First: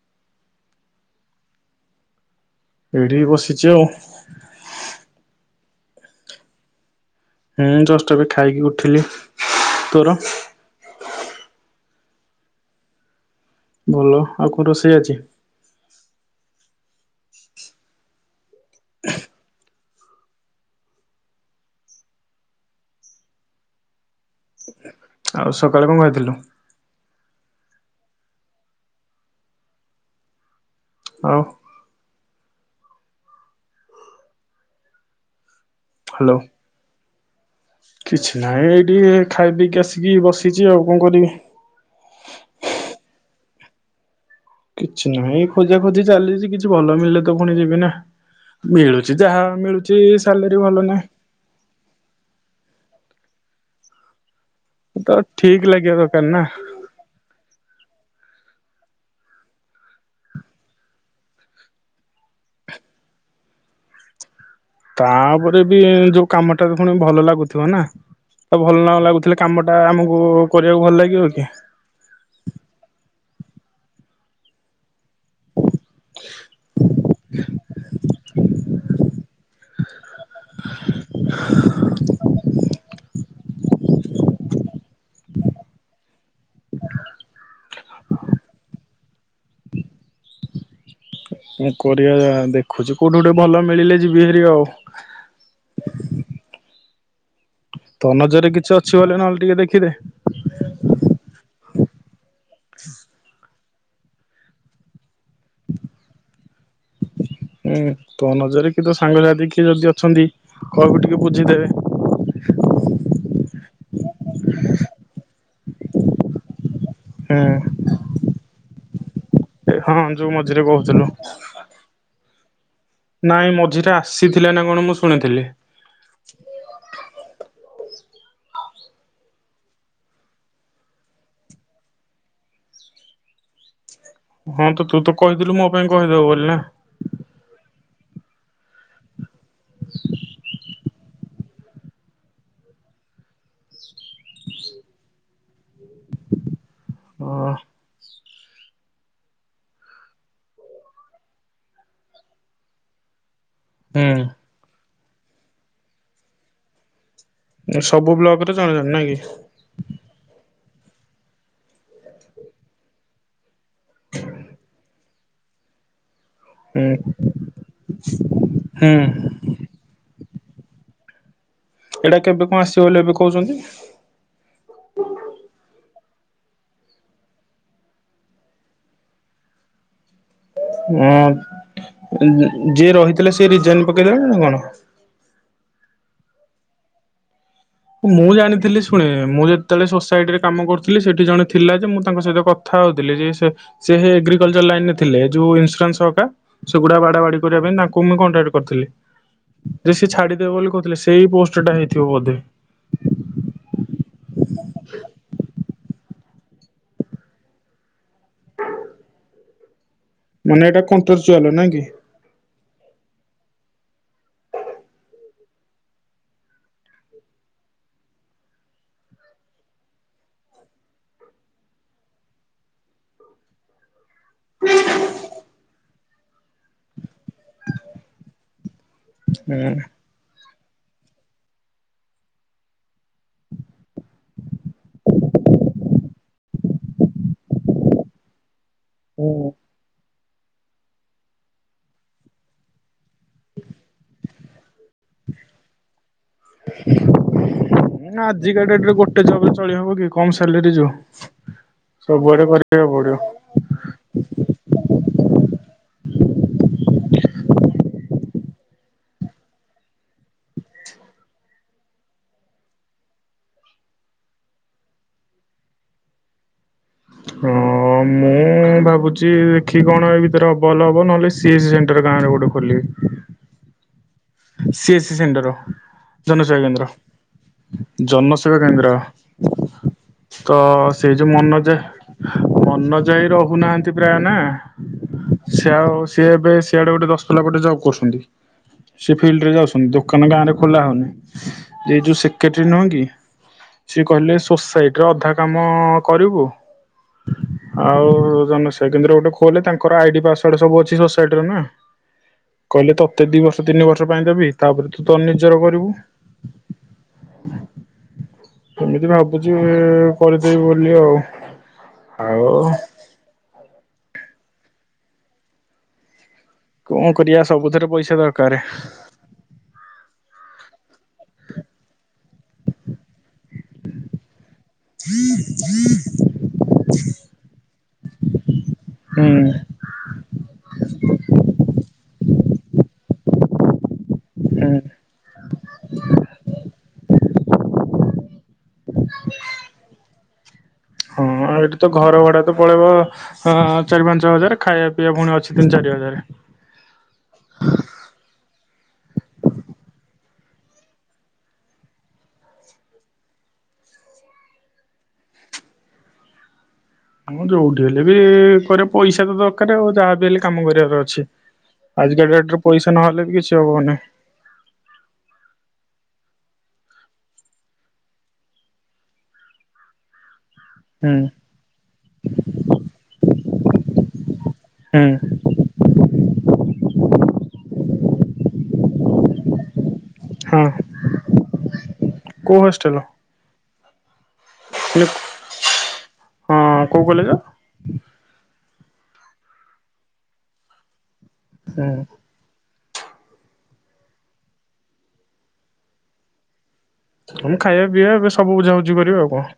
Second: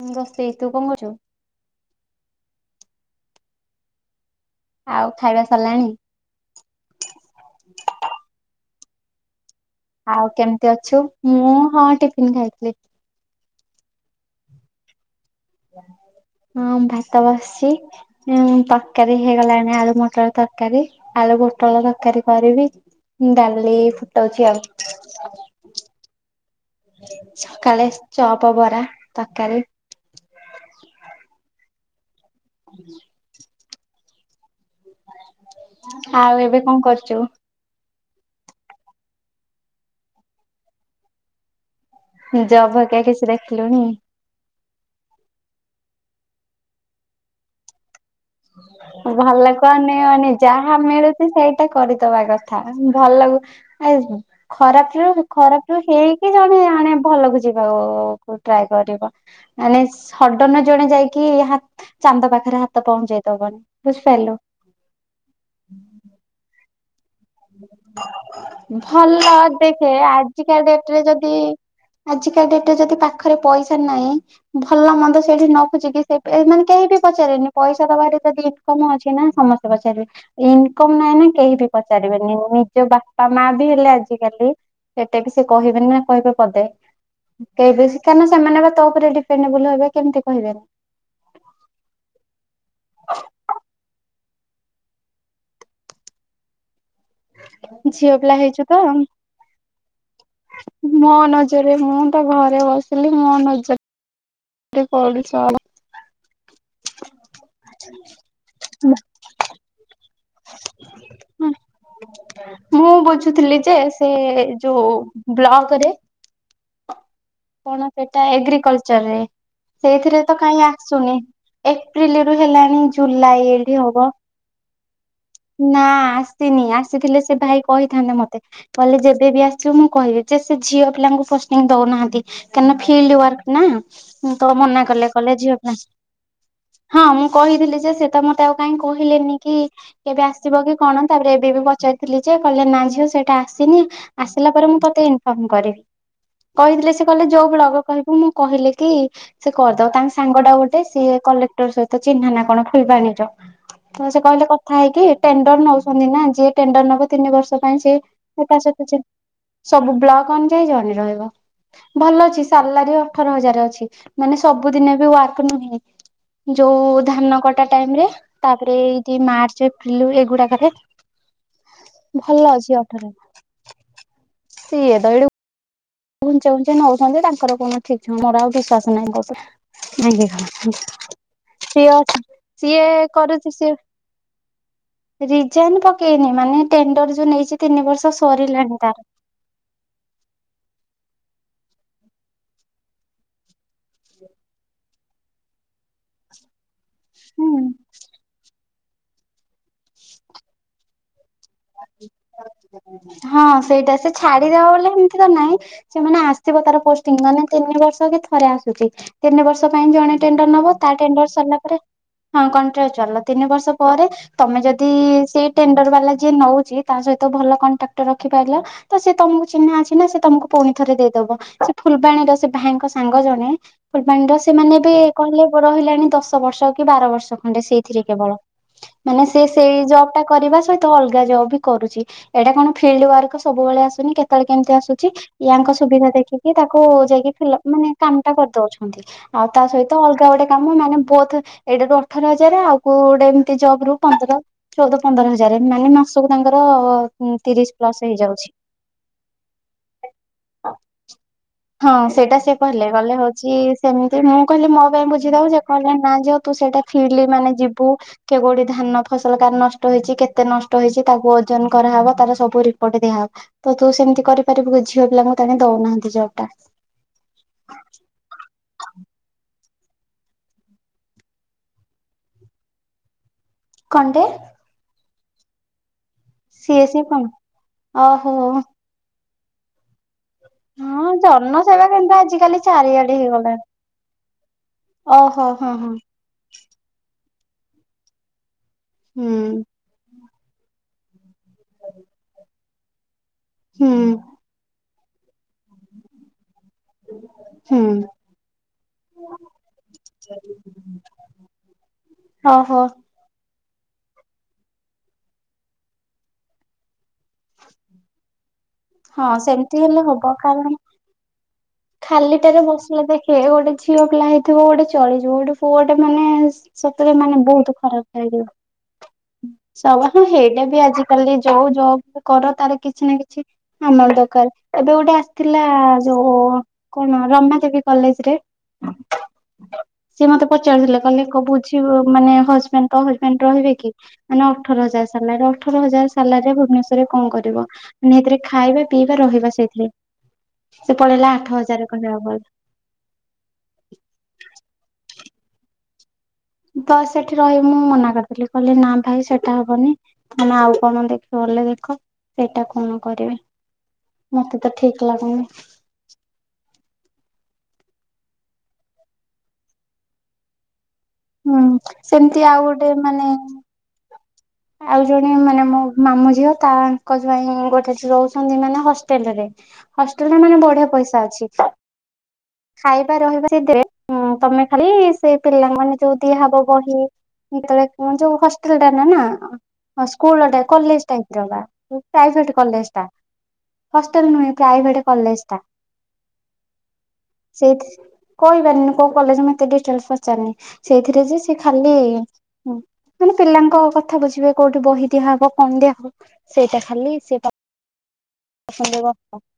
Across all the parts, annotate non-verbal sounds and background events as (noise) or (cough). ମୁଁ ବସିଚି ତୁ କଣ କରୁଚୁ? ଏଠି ବସିଛି ଆଉ ଆଉ ଖାଇବା ସରିଲାଣି? ହୁଁ ଜଷ୍ଟ ଏବେ ଖାଇକି ଉଠିଲି ତୋର ଆଉ କେମିତି ଅଛୁ ମୁଁ ହଁ ଟିଫିନ୍ ଖାଇଥିଲି। ଭଲ ଆଉ କୋଉ ରୋଷେଇ ଆଜି? ହଁ ଭାତ ବସିଛି ହୁଁ ତରକାରୀ ହେଇଗଲାଣି ଆଳୁ ମଟର ତରକାରୀ ଆଳୁ ଭୁଟଳ ତରକାରୀ କରିବି। ହୁଁ ଡାଲି ଫୁଟଉଚି ଆଉ। ଆଉ ସକାଳେ କଣ ଖାଇଥିଲୁ? ସକାଳେ ଚପ ବରା ତରକାରୀ ଆଉ। ହୁଁ (unintelligible) ହ୍ୟାଲୋ ଆଉ ଏବେ କଣ କରୁଚୁ? କିଛି ନାହିଁ ଏଇଟି ଖାଇ ପିଇକି ଆସିକି ବସିଚି ଆଉ କଣ କରିବି। ହୁ ଜବ ହରୀକା କିଛି ଦେଖିଲୁଣିି? କିଛି ନାହିଁ ଖୋଜା ଖୋଜି ଚାଲିଛି କିଛି ଭଲ ମିିଳିଲେ ତ ପୁଣି ଯିବି ନା ମିଳୁଛି ଯାହା ଭଲକୁ ମିଳୁଛି ଅନେଇବନି ସାଲରୀ ଯାହା ଭଲ ନାହିଁ। ମିଳୁଛି ସେଇଟା କରିଦବା କଥା ଭଲ ଲାଗୁ ଆବୁ ଖରାପ ତ ଥିଲେ ଠିକ ଖରାପ ରୁ ଲାଗିବା ଦରକାର ହେଇକି ନା ଜଣେ ଆଣେ ଭଲ କୁ ଯିବାକୁ ଉ ଟ୍ରାଏ କରିବ। ମାନେ ସଡ଼ନ ଜଣେ ଯାଇକି ହାତ୍ ଚାନ୍ଦ ପାଖରେ ହାତ ପହଞ୍ଚେଇ ଦବନ୍ ବୁଝିପାରିଲୁ। ତାପରେ ବି ଯୋଉ କାମଟା ରୁ ପୁଣି ଭଲ ଲା ଗୁଉଥିବ ନା ତାକୁ ଭଲ ନ ଲାଗୁଥିଲେ କାମ ଟା ଦେଖେ ଆମକୁ ଆଜିକା କରିବାକୁ ଭଲ ଡେଟରେ ଲାଗିବ ଯଦି କି ଆଜିକା ଡେଟରେ ଯଦି ପାଖରେ ପଇସା ନାହିଁ ଭଲ ମନ୍ଦ ସେଇଠି ନ ରଖୁଛି କି ସେ ମାନେ କେହି ବି ପଚାରେନି ପଇସା ଦବାରେ ଯଦି ଇନକମ ଅଛି ନା ସମସ୍ତେ ପଚାରିବେ ଇନକମ୍ ନାହିଁ ନା କେହି ବି ପ ନିଜ ବାପା ମା ବି ହେଲେ ଆଜିକାଲି ସେଟା ବି ସେ କହିବେ ନା କହିବେ ପଦେ କେ ବି ଶି କାରଣ ସେମାନେ ବା ତୋ ଉପରେ ଡିପେଣ୍ଡେବୁଲ ହେବେ କେମତି କହିବେନି। ମୁଁ କରିବା ଆ ଦେଖୁଛିି କୋଉଠି ଗୋଟେ ଭଲ ମିଳିଲେ ଯିବି ହେରି ଆଉ ତୋ ଝିଅ ପିଲା ନଜରରେ ହେଇଛୁ କିଛି ତ ଅଛି ବୋଲେ ନହେଲେ ଟିକେ ଦେଖିଦେ ମୋ ନଜରେ ମୁଁ ତ ଘରେ ବସିଲି ମୋ ନଜର ତେ ପଡୁଚ ଭ ହୁଁ ତୋ ନଜରରେ କି ତ ସାଙ୍ଗସାଥି କିଏ ଯଦି ଅଛନ୍ତି। କହବୁ ଟିକେ ବୁଝିଦେବେ। ମୁଁ ବୁଝୁଥିଲି ଯେ ସେ ଯୋଉ ବ୍ଲକ ରେ ହୁଁ କଣ ସେଟା ଏଗ୍ରିକଲଚରରେ। ଏ ହଁ ସେଇଥିରେ ଯୋଉ ତ ମଝିରେ କାହିଁ କହୁଥିଲୁ ଆସୁନି। ଏପ୍ରିଲି ରୁ ହେଲାଣି ଜୁଲାଇ ନାଇଁ ହେଇଟି ମଝିରେ ହବ ଆସିଥିଲା ନା କଣ ମୁଁ ଶୁଣିଥିଲି। ନା ଆସିନି ଆସିଥିଲେ ସେ ଭାଇ କହିଥାନ୍ତେ ମତେ କହିଲେ ଯେବେ ବିି ଆସିବୁ ମୁଁ କହିବି ଯେ ସେ ଝିଅ ପିଲାଙ୍କୁ ଫାଶ୍ ଉ ଦଉନାହାନ୍ତି କାହିଁନା ଫିଲ୍ଡ ୱାର୍କ ନା ହୁ ତ ହଁ ମନା ତୁ କଲେ ତ କଲେଜ କହିଥିଲୁ ଯିବା ମୋ ପାଇଁ କହିଦବୁ ବୋଲି ନା ହଁ ମୁଁ କହିଥିଲି ଯେ ସେ ତ ମତେ ଆଉ କାହିଁ କହିଲେନି କି କେବେ ଆସିବ କି କଣ? ତାପରେ ଏବେ ବି ମୁଁ ପଚାରଥିଲି ଯେ କହିଲେ ନା ଝିଅ ସେଇଟା ଆସିନି ଆସିଲା ପରେ ମୁଁ ତୋତେ ଇନଫର୍ମ କରିବି। କହିଥିଲେ ସେ କହିଲେ ଯୋଉ ହଁ। ବ୍ଳଗ କହିବୁ ମୁଁ କହିଲେ କି ସେ କରିଦବ ତାଙ୍କ ସାଙ୍ଗ ଟା ଗୋଟେ ସିଏ କଲେକ୍ଟର ସହିତ ଚିହ୍ନା ନା କଣ ଫୁଲବାଣୀର। ତ ସେ ହୁଁ। କହିଲେ କଥା ହେଇକି ଟେଣ୍ଡର ନଉଛନ୍ତି ନା ଯିଏ ଟେଣ୍ଡର ନବ ତିନି ବର୍ଷ ତୋ ପାଇଁ ସେ ସବୁ ବ୍ଲକରେ ହଁ ତା ଜଣେ ଜଣେ ସହିତ ସେ ନାଇଁ କି ସବୁ ବ୍ଲକ ଅନୁଯାୟୀ ଜଣେ ରହିବ। ଭଲ ଅଛି ସାଲାରୀ ଅଠର ହଜାର ଅଛି। ମାନେ ସବୁଦିନେ ବି ୱାର୍କ ନୁହେଁ। ଯୋଉ ହୁଁ। ଧାନ କଟା ଟାଇମ ରେ ତାପରେ ହୁଁ। ଏଇଟି ମାର୍ଚ୍ଚ ଏପ୍ରିଲ ଏଇଗୁଡାକରେ ଏଇଟା କେବେ କଣ ଆସିବ ବୋଲି ଏବେ କହୁଛନ୍ତି। ସିଏ ତ ଏଇିଡୁ ଘୁଞ୍ଚେଇ ଘୁଞ୍ଚେଇ ନଉଛନ୍ତି ତାଙ୍କର କଣ ଠିକ ଠିକଣା ମୋର ଆଉ ବିଶ୍ଵସ ନାହିଁ କହୁ ସିଏ ଅ ସିଏ ଯିଏ ରହିଥିଲେ ସିଏ କରୁଛି ରିଜାଇନ ପକେଇଦେଲେ ନା କଣ? ସିଏ। ରିଜାଇନ ପକେଇନି ମାନେ ଟେଣ୍ଡର ଯୋଉ ନେଇଛି ତିନି ବର୍ଷ ମୁଁ ଜାଣିଥିଲି ସରିଲାଣି ଶୁଣେ ତାର। ମୁଁ ଯେତେବେଳେ ସୋସାଇଟି ରେ କାମ କରୁଥିଲି ସେଠି ଜଣେ ଥିଲା ଯେ ମୁଁ ତାଙ୍କ ସହିତ କଥା ହଉଥିଲି ଯେ ସେ ସେ ଏଗ୍ରିକଲଚର ଲାଇନ ରେ ଥିଲେ। ଯୋଉ ଇନ୍ସୁରାନ୍ସ ସହକା ସେଗୁଡା ବାଡା ବାଡି ହୁଁ। କରିବା ପାଇଁ ତା ମୁଁ କଣ୍ଟାକ୍ କରିଥିଲି। ଯେ ସିଏ ଛାଡିଦେବେ ବୋଲି କହିଥିଲେ ସେଇ ପୋଷ୍ଟ ଟା ହେଇଥିବ ବୋଧେ। ହଁ ସେଇଟା ସେ ଛାଡିଦବା ବୋଲି ଏମିତି ତ ନହିଁ। ସେମାନେ ଆସିବ ତାର ପୋଷ୍ଟିଂ ମାନେ ତିନି ବର୍ଷ କି ଥରେ ଆସୁଛି ତିନି ବର୍ଷ ପାଇଁ ଜଣେ ଟେଣ୍ଡର ମାନେ ନବ ଏଇଟା ତା ଟେଣ୍ଡର କଣ୍ଟ୍ରୋଚୁଆଲ ସରିଲା ନାଇଁ ପରେ କି ହଁ କଣ୍ଟ୍ରିଚାଲ ତିନି ବର୍ଷ ପରେ ତମେ ଯଦି ସେଇ ଟେଣ୍ଡର ବାଲା ଯିଏ ନଉଛି ତା ସହିତ ଭଲ କଣ୍ଟାକ୍ଟର ରଖିପାରିଲ ତ ସେ ତମକୁ ଚିହ୍ନା ଅଛି ନା ସେ ତମକୁ ପୁଣି ଥରେ ଦେଇଦବ ସେ ଫୁଲବାଣୀର ସେ ଭାଇଙ୍କ ସାଙ୍ଗ ଜଣେ। ଫୁଲବାଣୀର ସେମାନେ ବି କହିଲେ ରହିଲାଣି ଦଶ ବର୍ଷ କି ବାର ବର୍ଷ। ମନେ ସେଇଥିରେ କେବଳ। ମାନେ ସେ ସେଇ ଜବ ଟା କରିବା ସହି ମୁଁ ତ ଅଲଗା ଜବ ବି କରୁଛି ଏଇଟା କଣ ଫିଲ୍ଡ ୱାର୍କ ସବୁବେଳେ ଆସୁନି କେତେବେଳେ କେମିତି ଆସୁଛି। ୟାଙ୍କ ସୁବିଧା ଦେଖିକି ତାକୁ ଯାଇକି ଫଲପ ମାନେ କାମ ଟା କରିଦଉଛନ୍ତି ହୁଁ ଆଉ ତା ସହିତ ତ ଅଲଗା ଗୋଟେ କାମ ମାନେ ବୋଥ ଏଇଟା ରୁ ଅଠର ହଜାର ଆଉ କଉ ଗୋଟେ ଜବ ରୁ ପନ୍ଦର ଚଉଦ ପନ୍ଦର ହଜା ଗ୍ୟାରେନ୍ତି ମାନେ ମାସକୁ ତାଙ୍କର ତିରିଶ ପ୍ଲସ ହେଇଯାଉଛି। କମ୍ ସ୍ୟାଲେରି ଯୋଉ। ହଁ ସେଇଟା ସବୁଆଡେ ସେ କରିବାକୁ କହିଲେ ଗଲେ ପଡିବ ହଉ। ସିଏ ସେମିତି ମୁଁ କହିଲି ମୋ ପାଇଁ ବୁଝି ଦବ କହିଲେ ନା ଝିଅ ତୁ ସେଇଟା ଫିଲ ମାନେ ଯିବୁ। କେ କୋଉଠି ଧାନ ଫସଲ କାହାର ନଷ୍ଟ ହେଇଛି କେତେ ନଷ୍ଟ ହେଇଛି ତାକୁ ଓଜନ କରାହବ ତାର ସବୁ ରିପୋର୍ଟ ଦିଆହେବ, ତ ତୁ ସେମିତି କରିପାରିବୁ ଝିଅ ପିଲାଙ୍କୁ ତାଙ୍କେ ଦଉନାହାନ୍ତି ଜବ୍ ଟା। ହଁ ମୁଁ ମୁଁ ଭାବୁଛି ଦେଖି କଣ ଏ ଭିତରେ ଭଲ ହବ ନହେଲେ ସିଏସ୍ ସେଣ୍ଟର ଗାଁ ରେ ଗୋଟେ ଖୋଲିବେ। (inaudible) କଣଟେ। ସି ଏ ସ୍ ସେଣ୍ଡର ଜନସେବା ସିଏ କେନ୍ଦ୍ର ସିଏ କଣ ଓହୋ ଜନସେବା କେନ୍ଦ୍ର। ତ ହଁ ସେଇ ଯୋଉ ମନୋଜ ଜନସେବା କେନ୍ଦ୍ର ଆଜିକାଲି ମନୋଜ ଚାରିଆଡେ ଭାଇ ହେଇଗଲାଣି। ରହୁନାହାନ୍ତି ପ୍ରାୟ ନା ଓହୋ ହଁ ସେ ହଁ ସିଏ ଏବେ ସିଆଡେ ଗୋଟେ ଦଶ ପଲା ଗୋଟେ ଜବ୍ କରୁଛନ୍ତି। ସେ ଫିଲ୍ଡ ରେ ହୁଁ ଯାଉଛନ୍ତି ଦୋକାନ ଗାଁ ରେ ଖୋଲା ହଉନି। ଏ ଯୋଉ ସେକ୍ରେଟାରୀ ନୁହେଁ କି ହୁଁ ସିଏ କହିଲେ ସୋସାଇ ଟରେ ଅଧା କାମ କରିବୁ। ହୁଁ ଆଉ ଜନସେବା କେନ୍ଦରେ ଗୋଟେ ଖୋଲେ ତାଙ୍କର ଆଇଡି ପାସୱାର୍ଡ ସବୁ ଅଛି ସୋସାଇଟି ର ନା। ଓହୋ। କହିଲେ ତତେ ଦି ବର୍ଷ ତିନି ବର୍ଷ ପାଇଁ ଦେବି ତାପରେ ତୁ ତୋର ନିଜର କରିବୁ। ଏମିତି ହଁ ଭାବୁଛି ସେମିତି ହେଲେ ହବ କରିଦେବି କାରଣ ବୋଲି ଆଉ। ଆଉ ଖାଲିଟାରେ ବସିଲେ ଦେଖେ ଗୋଟେ ଝିଅ ପିଲା ହେଇଥିବ ଗୋଟେ ଚଳିଯିବ ଗୋଟେ ପୁଅ ଗୋଟେ ମାନେ କଣ ସେତରେ ମାନେ କରିବା ବହୁତ ସବୁଥିରେ ପଇସା ଖରାପ ଲାଗିବ। ଦରକାର ସବ ହଁ ହେଇଟା ବି ଆଜିିକାଲି ଯୋଉ ଯଉ କର ତାର କିଛି ନା କିଛି ଆମର ଦରକାର, ଏବେ ଗୋଟେ ଆସିଥିଲା ଯୋଉ କଣ ରମା ଦେବୀ କଲେଜରେ। ହୁଁ। ସିଏ ମତେ ପଚାରୁଥିଲେ କହିଲେ କି ବୁଝିବୁ ମାନେ ହଜବେଣ୍ଡ ତୋ ହଜବେଣ୍ଡ ରହିବେ କି? ମାନେ ଅଠର ହୁଁ ହଜାର ସଲାରେ ଅଠର ହଜାର ସିଲ ରେ ଭୁବନେଶ୍ରରେ କଣ କରିବ। ପୁଣି ଏଥିରେ ଖାଇବା ପିଇବା ରହିବା ସେଇଠିରେ ସେ ପଳେଇଲା ହଁ ଆଠ ଆଉ ହଜା ଏଠି ତ ଘର ଭଡା ତ ପଳେଇବ ଚାରି ପାଞ୍ଚ ହଜାର। ଖାଇବା ପିଇବା ପୁଣି ଅଛି ତିନି ଚାରି ହଜାର। ତ ସେଠି ରହିବି ମୁଁ ମନା କରିଦେଲି କହିଲେ ନା ଭାଇ ସେଟା ହବନି। ତମେ ଆଉ କଣ ଦେଖବ ବୋଲେ ଦେଖ ସେଇଟା କଣ କରିବି। ମତେ ତ ଠିକ ଲାଗୁନି। ଆମେ ଯୋଉଠି ହେଲେ ବି କରେ ପଇସା ତ ଦରକାର ଆଉ ଯାହା ବିି ହେଲେ କାମ କରିବାର ଅଛି। ହୁଁ ଆଜିକା ସେମିତି ଆଉ ଡେଟରେ ଗୋଟେ ପଇସା ନହେଲେ ମାନେ ବି କିଛି ହବନି। ଆଉ ଜଣେ ମାନେ ମୋ ମାମୁ ଝିଅ ତାଙ୍କ ଜ୍ୱାଇଁ ଗୋଟେଟି ରହୁଛନ୍ତି ମାନେ ହଷ୍ଟେଲ ରେ। ହଷ୍ଟେଲରେ ମାନେ ବଢିଆ ହୁଁ ପଇସା ଅଛି। ଖାଇବା ରହିବା ସେ ଦେବେ ତମେ ଖାଲି ହୁଁ। ପିଲାମାନୋନେ ଯୋଉ ଦିଆହବ ବହି ଯେତେବେଳେ ଯୋଉ ହଷ୍ଟେଲ ଟା ନା ନା। ହଁ ସ୍କୁଲ ହଁ। କଲେଜ ଟାଇପ ର ବା ପ୍ରାଇଭେଟ କୋଉ କଲେଜ ହଷ୍ଟେଲ ଟା। ହଷ୍ଟେଲ ନୁହେଁ ପ୍ରାଇଭେଟ କଲେଜ ଟା। ହଁ କୋଉ କଲେଜ? ସେଇ କହି ପାରିନି କୋଉ କଲେଜ ମତେ ଡିଟେଲସ ପଚାରନି। ସେଇଥିରେ ଯେ ସେ ଖାଲି ହୁଁ ମ ମାନେ ପିଲାଙ୍କ କଥା କଥା ବୁଝିବେ କୋଉଠି ବହି ଦିଆ ହବ କଣ ଦିଆ ହବ ସେଇଟା ଖାଲି ସେ ଆମ ଖାଇବା ପିଇବା ଏବେ ସବୁ ବୁଝାବୁଝି ପାଉଛନ୍ତି କରିବି ଆଉ କଣ।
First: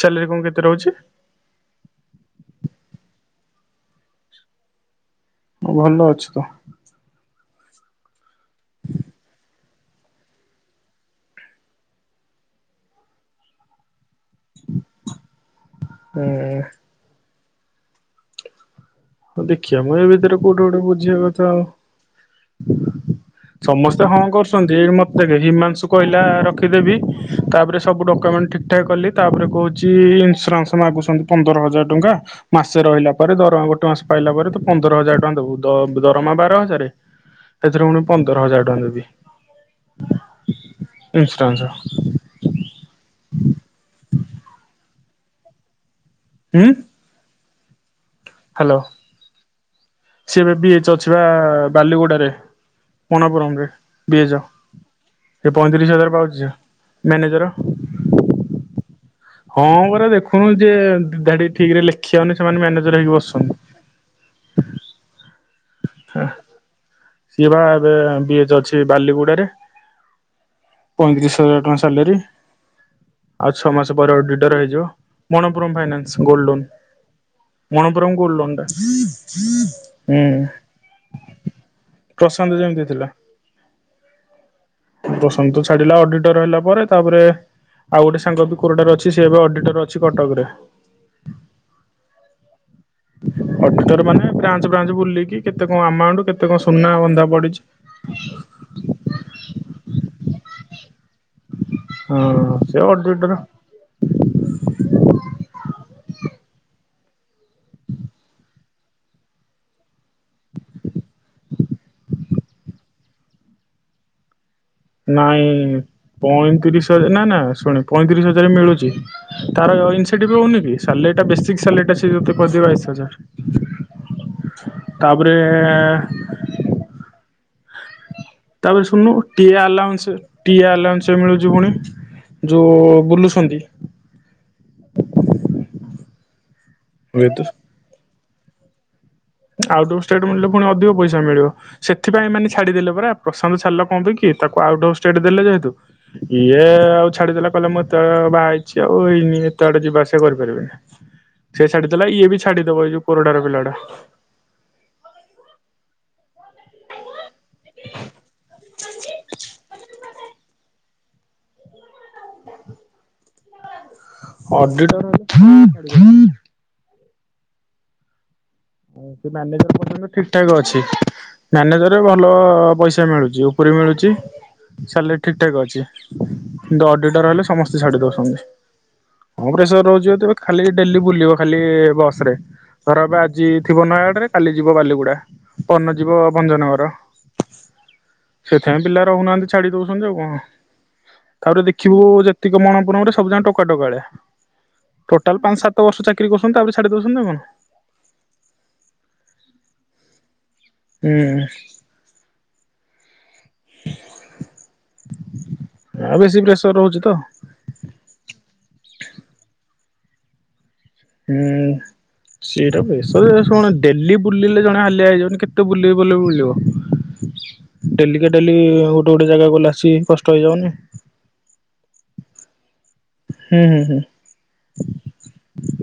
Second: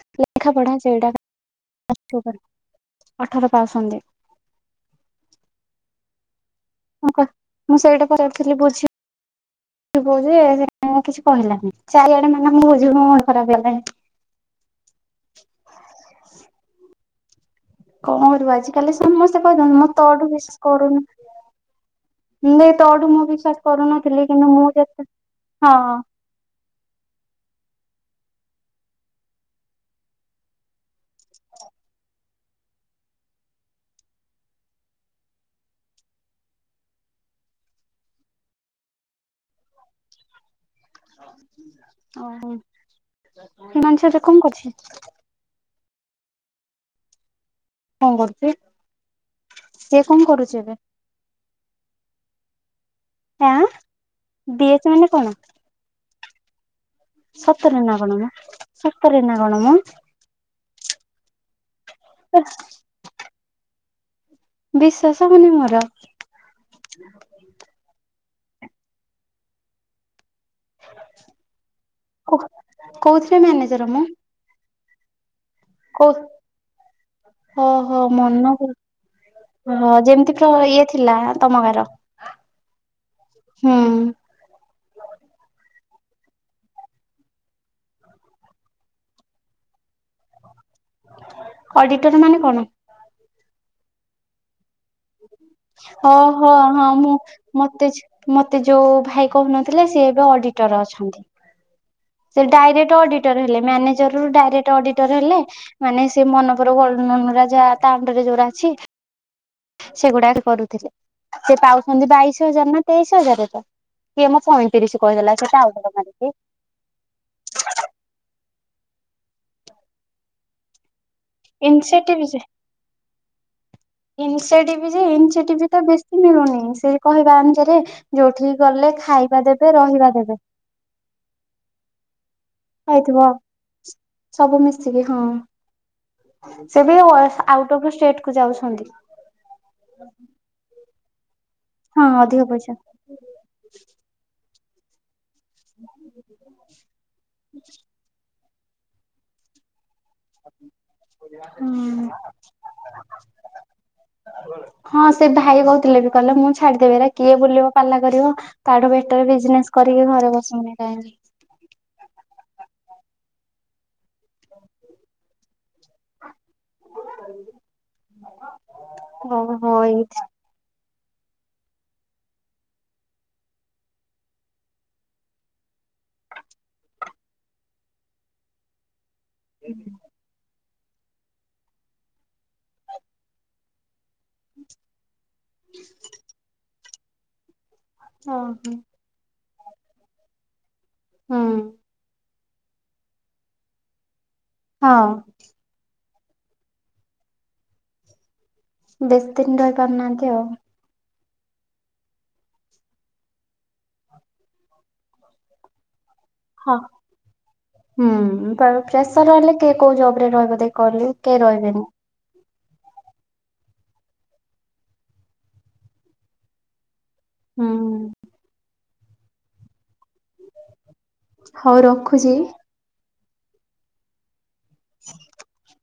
ସାଲେରୀ କଣ ଲେଖା କେତେ ପଢା ରହୁଛି ସେଇଟା ଅଠର ଆଉଛନ୍ତି। ଭଲ ଅଛି ତ। ହଁ କହ ମୁଁ ସେଇଟା ଯାଇଥିଲି ବୁଝି କହୁଛି କିଛି କହିଲାନି ଚାରିଆଡେ ମାନେ ମୁଁ ବୁଝିବି ମୋ ମୁଣ୍ଡ ଖରାପ ହେଇଗଲାଣି। ହୁଁ। କଣ କରିବ ଆଜି? ହଉ ଦେଖିବା ମୁଁ ଏ ଭିତରେ କୋଉଠି କୋଠେ ବୁଝିବା କରୁନି କଥା ଆଉ। ତୋଠୁ ମୁଁ ବିଶ୍ୱାସ ସମସ୍ତେ ହଁ କରୁନଥିଲି କିନ୍ତୁ ମୁଁ କରୁଛନ୍ତି। ଏଇ ଯେତେ ମତେ ହିମାଂଶୁ କହିଲା ରଖିଦେବି ତାପରେ ସବୁ ଡକ୍ୟୁମେଣ୍ଟ ଠିକ୍ ଠାକ୍ କଲି ତାପରେ କହୁଛି ଇନ୍ସୁରାନ୍ସ ମାଗୁଛନ୍ତି। ପନ୍ଦର ହଜାର ଟଙ୍କା ମାସେ ରହିଲା ପରେ ଦରମା ନ୍ସ ପାଇଲା ପରେ ତ ପନ୍ଦର ହଜାର ଟଙ୍କା ଦବୁ। ଦରମା ବାର ହଜାର ସେଥିରେ ପୁଣି ପନ୍ଦର ହଜାର ଟଙ୍କା ଦେବି। ଇନ୍ସୁରାନ୍ସ (inaudible) ଓହୋ ସେମାନସରେ କଣ କରଛି? ଉଁ କଣ କରୁଛି? ସିଏ ଏବେ ବିଚ୍ ଅଛି ବା ବାଲିଗୁଡ଼ାରେ। ପଣାପୁରମ ଆଁ ରେ ବିଏଯ ବିଏଚ୍ ମାନେ କଣ? ଏ ପଇଁତିରିଶ ହଜାର ପାଉଛିଯେ। ସତରେ ନା କଣମ? ସତରେ ନା ହଁ ପରା ଦେଖୁନୁ ଯିଏ ଦିଧାଡି ଠିକରେ ଲେଖି ଆଉନି ସେମାନେ ମ୍ୟାନେଜର ହେଇକି ବସୁଛନ୍ତି। ବିଶ୍ଵାସ ହଉନି ମୋର। ସିଏ ବା ଏବେ ବିଏଚ ଅଛି ବାଲିଗୁଡାରେ। ପଇଁତିରିଶ ହଜାର ଟଙ୍କା ସାଲାରୀ। କୋ କୋଉଥିରେ ଆଉ ଛଅ ମ୍ୟାନେଜର ମାସ ମ? ପ୍ରଡିଟର୍ ହେଇଯିବ। ମଣପୁରମ୍ କୋଉ ଫାଇନାନ୍ସ ଗଲ୍ଡ ଲୋନ୍। ଓହୋ ମନପୁରମ୍ ମନକୁ ଗୋଡ଼ଲଣ୍ଡଟା ହଁ ହୁଁ। ଯେମିତି ପ୍ର ଇଏ ଥିଲା ତମ ଗାର। ପ୍ରଶାନ୍ତ ଯେମିତି ଥିଲା। ହୁଁ। ପ୍ରଶାନ୍ତ ଛାଡିଲା ଅଡିଟର ହେଲା ପରେ ତାପରେ ଆଉ ଗୋଟେ ସାଙ୍ଗ କୋରଟା ରେ ଅଛି ସେ ଏବେ ଅଡିଟର ଅଛି କଟକରେ। ଅଡିଟର ମାନେ କଣ? ଅଡିଟର୍ ମାନେ ବ୍ରାଞ୍ଚ ବ୍ରାଞ୍ଚ ବୁଲିକି କେତେ କଣ ଆମାଉଣ୍ଟ ଓହୋ କେତେ କଣ ହଁ ସୁନା ମୁଁ ବନ୍ଧା ମତେ ପଡିଛି। ମତେ ଯୋଉ ଭାଇ କହୁନଥିଲେ ସିଏ ଏବେ ଅଡିଟର ଅଛନ୍ତି। ସେ ଡାଇରେକ୍ଟ ଅଡିଟର ହେଲେ। ମ୍ୟାନେଜ୍ ଡାଇରେକ୍ଟ ଅଡିଟର ହେଲେ। ମାନେ ସେ ମନପର ଗୋଲ୍ଡ ଲୋନ୍ ରେ ଆଜି ତା ଅଣ୍ଡରରେ ଯଉଟା ଅଛି ସେଗୁଡାକ କରୁଥିଲେ। ସେ ପାଉଛନ୍ତି ବାଇଶ ହଜାର ନା ତେଇଶ ହଜାରେ ତ। କିଏ ମଁ ପଇଁତିରିଶ କହିଦେଲା ସେ ନାଇଁ ଟାଉଟର ମାରିକି। ପଇଁତିରିଶ ନା ନା ଶୁଣି ପଇଁତିରିଶ ହଜାର ମିଳୁଛି ତାର ଇନସେଟିଭ ରହୁନି କି ସାଲେରୀ ଟା ଵେ ସିକ୍ସଟ ଇନସେଟିଭ୍ (unintelligible) ବାଇଶି ହଜାର। ଇନଷଟି ବି ଯେଇଷ ତାପରେ ଇନ୍ଷ୍ଏଟିଭ ବେଶୀ ମିଳୁନି ସେ କହିବା ଅନୁସାରେ (inaudible) ତାପରେ ଗଲେ ଶୁନୁ ଖାଇବା ଦେବେ ରହିବା ଟିଆଲାଉନ୍ସ ଦେବେ ଟିଆଲାଉନ୍ସ ସେ ମିଳୁଛି ପୁଣି। ଯୋଉ ହେଇଥିବ ବୁଲୁଛନ୍ତି ସବୁ ମିଶିକି ହଁ ସେ ବି ହୁଏତ ଆଉଟ ଅଫ ଷ୍ଟେଟ କୁ ଯାଉଛନ୍ତି। ଆଉଟ୍ ଅଫ୍ ଷ୍ଟେଟ ମିଳିଲେ ପୁଣି ଅଧିକ ପଇସା ମିଳିବ। ହଁ ସେଥିପାଇଁ ମାନେ ଅଧିକ ପଇସା ଛାଡିଦେଲେ ପରା। ପ୍ରଶାନ୍ତ ଛାଡିଲା କଣ ପନିକି? କି ତାକୁ ଆଉଡୋର ଦେଲେ ଯେହେତୁ ଇଏ ଆଉ ଛାଡିଦେଲା କହିଲେ ମୁଁ ତ ବାହା ହେଇଛି ଆଉ ହେଇନି ଡେ ଯିବା ଆସିବା କରିପାରିବେନି। ସେ ହୁଁ ଛାଡିଦେଲା ଇଏ ବି ଛାଡିଦବ ଏଇ ଯଉ କୋରୋଡାର ପିଲାଟା। ହଁ ସେ ଭାଇ କହୁଥିଲେ ବି। କଲେ ମୁଁ ଛାଡିଦେବି ଏରା କିଏ ବୁଲିବ ପାଲା କରିବ। ତାଠୁ ବେଟରେ ବିଜନେସ କରିକି ଘରେ ବସୁନି କାହିଁକି? ଅଡିଟ (unintelligible) (inaudible) ଆଉ ସେ ଓହୋ ମ୍ୟାନେଜର ଏଇଥି ପଖ (inaudible) ଠାକ ଅଛି। ମ୍ୟାନେଜରରେ ଭଲ ପଇସା ମିଳୁଛି ଉପରି ମିଳୁଛି। ସାଲେରୀ ଠିକ ଠାକ୍ ଅଛି କିନ୍ତୁ ଅଡିଟର ହେଲେ ସମସ୍ତେ ଛାଡି ଦଉଛନ୍ତି। (unintelligible) ରହୁଛିିବ ତେବେ ଖାଲି ଡେଲି ବୁଲିବ ଖାଲି ବସ ରେ। ଧର ଏବେ ଆଜି ଥିବ ନୟାଗଡ଼ ରେ କାଲି ଯିବ ବାଲିଗୁଡା ପନ ଯିବ ଭଞ୍ଜନଗର। ଓହୋ। ସେଥିାଇଁ ପିଲା ରହୁନାହାନ୍ତି ଛାଡି ଦଉଛନ୍ତି ଆଉ କଣ ହୁଁ ତାପରେ ଦେଖିବୁ ଯେତ କ ମଣପୁରରେ ସବୁ ଜାକ ଟକାଟକାଳିଆ। ହଁ ଟୋଟାଲ ପାଞ୍ଚ ସାତ ବର୍ଷ ଚାକିରି କରୁଛନ୍ତି ତାପ ଛାଡ଼ି ଦେଉଛନ୍ତି ଅଉ କଣ। ବେଶ ଦିନ ରହି ପାରୁନାହାନ୍ତି ଆଉ। ହୁଁ ଆଉ ବେଶୀ ପ୍ରେସର ହଁ ରହୁଛି ତ। ହୁଁ ପ୍ରେସର ରହିଲେ କିଏ କୋଉ ଜବ ରେ ରହିବ ଦେଖ। କହିଲୁ କେହି ହୁଁ ରହିବେନି। ସେଟା ବେଶ ଶୁଣ ଡେଲି ବୁଲିଲେ ଜଣେ ହାଲିଆ ହେଇଯିବନି କେତେ ବୁଲିବି ବ ବୁଲିବ? ହୁଁ ଡେଲିିକା ଡେଲି ଗୋଟେ ଗୋଟେ ଜାଗାକୁ ଗଲେ ଆସି କଷ୍ଟ ହେଇଯାଉନି? ହଉ ରଖୁଛି? ହୁଁ ହୁଁ ହୁଁ (inaudible)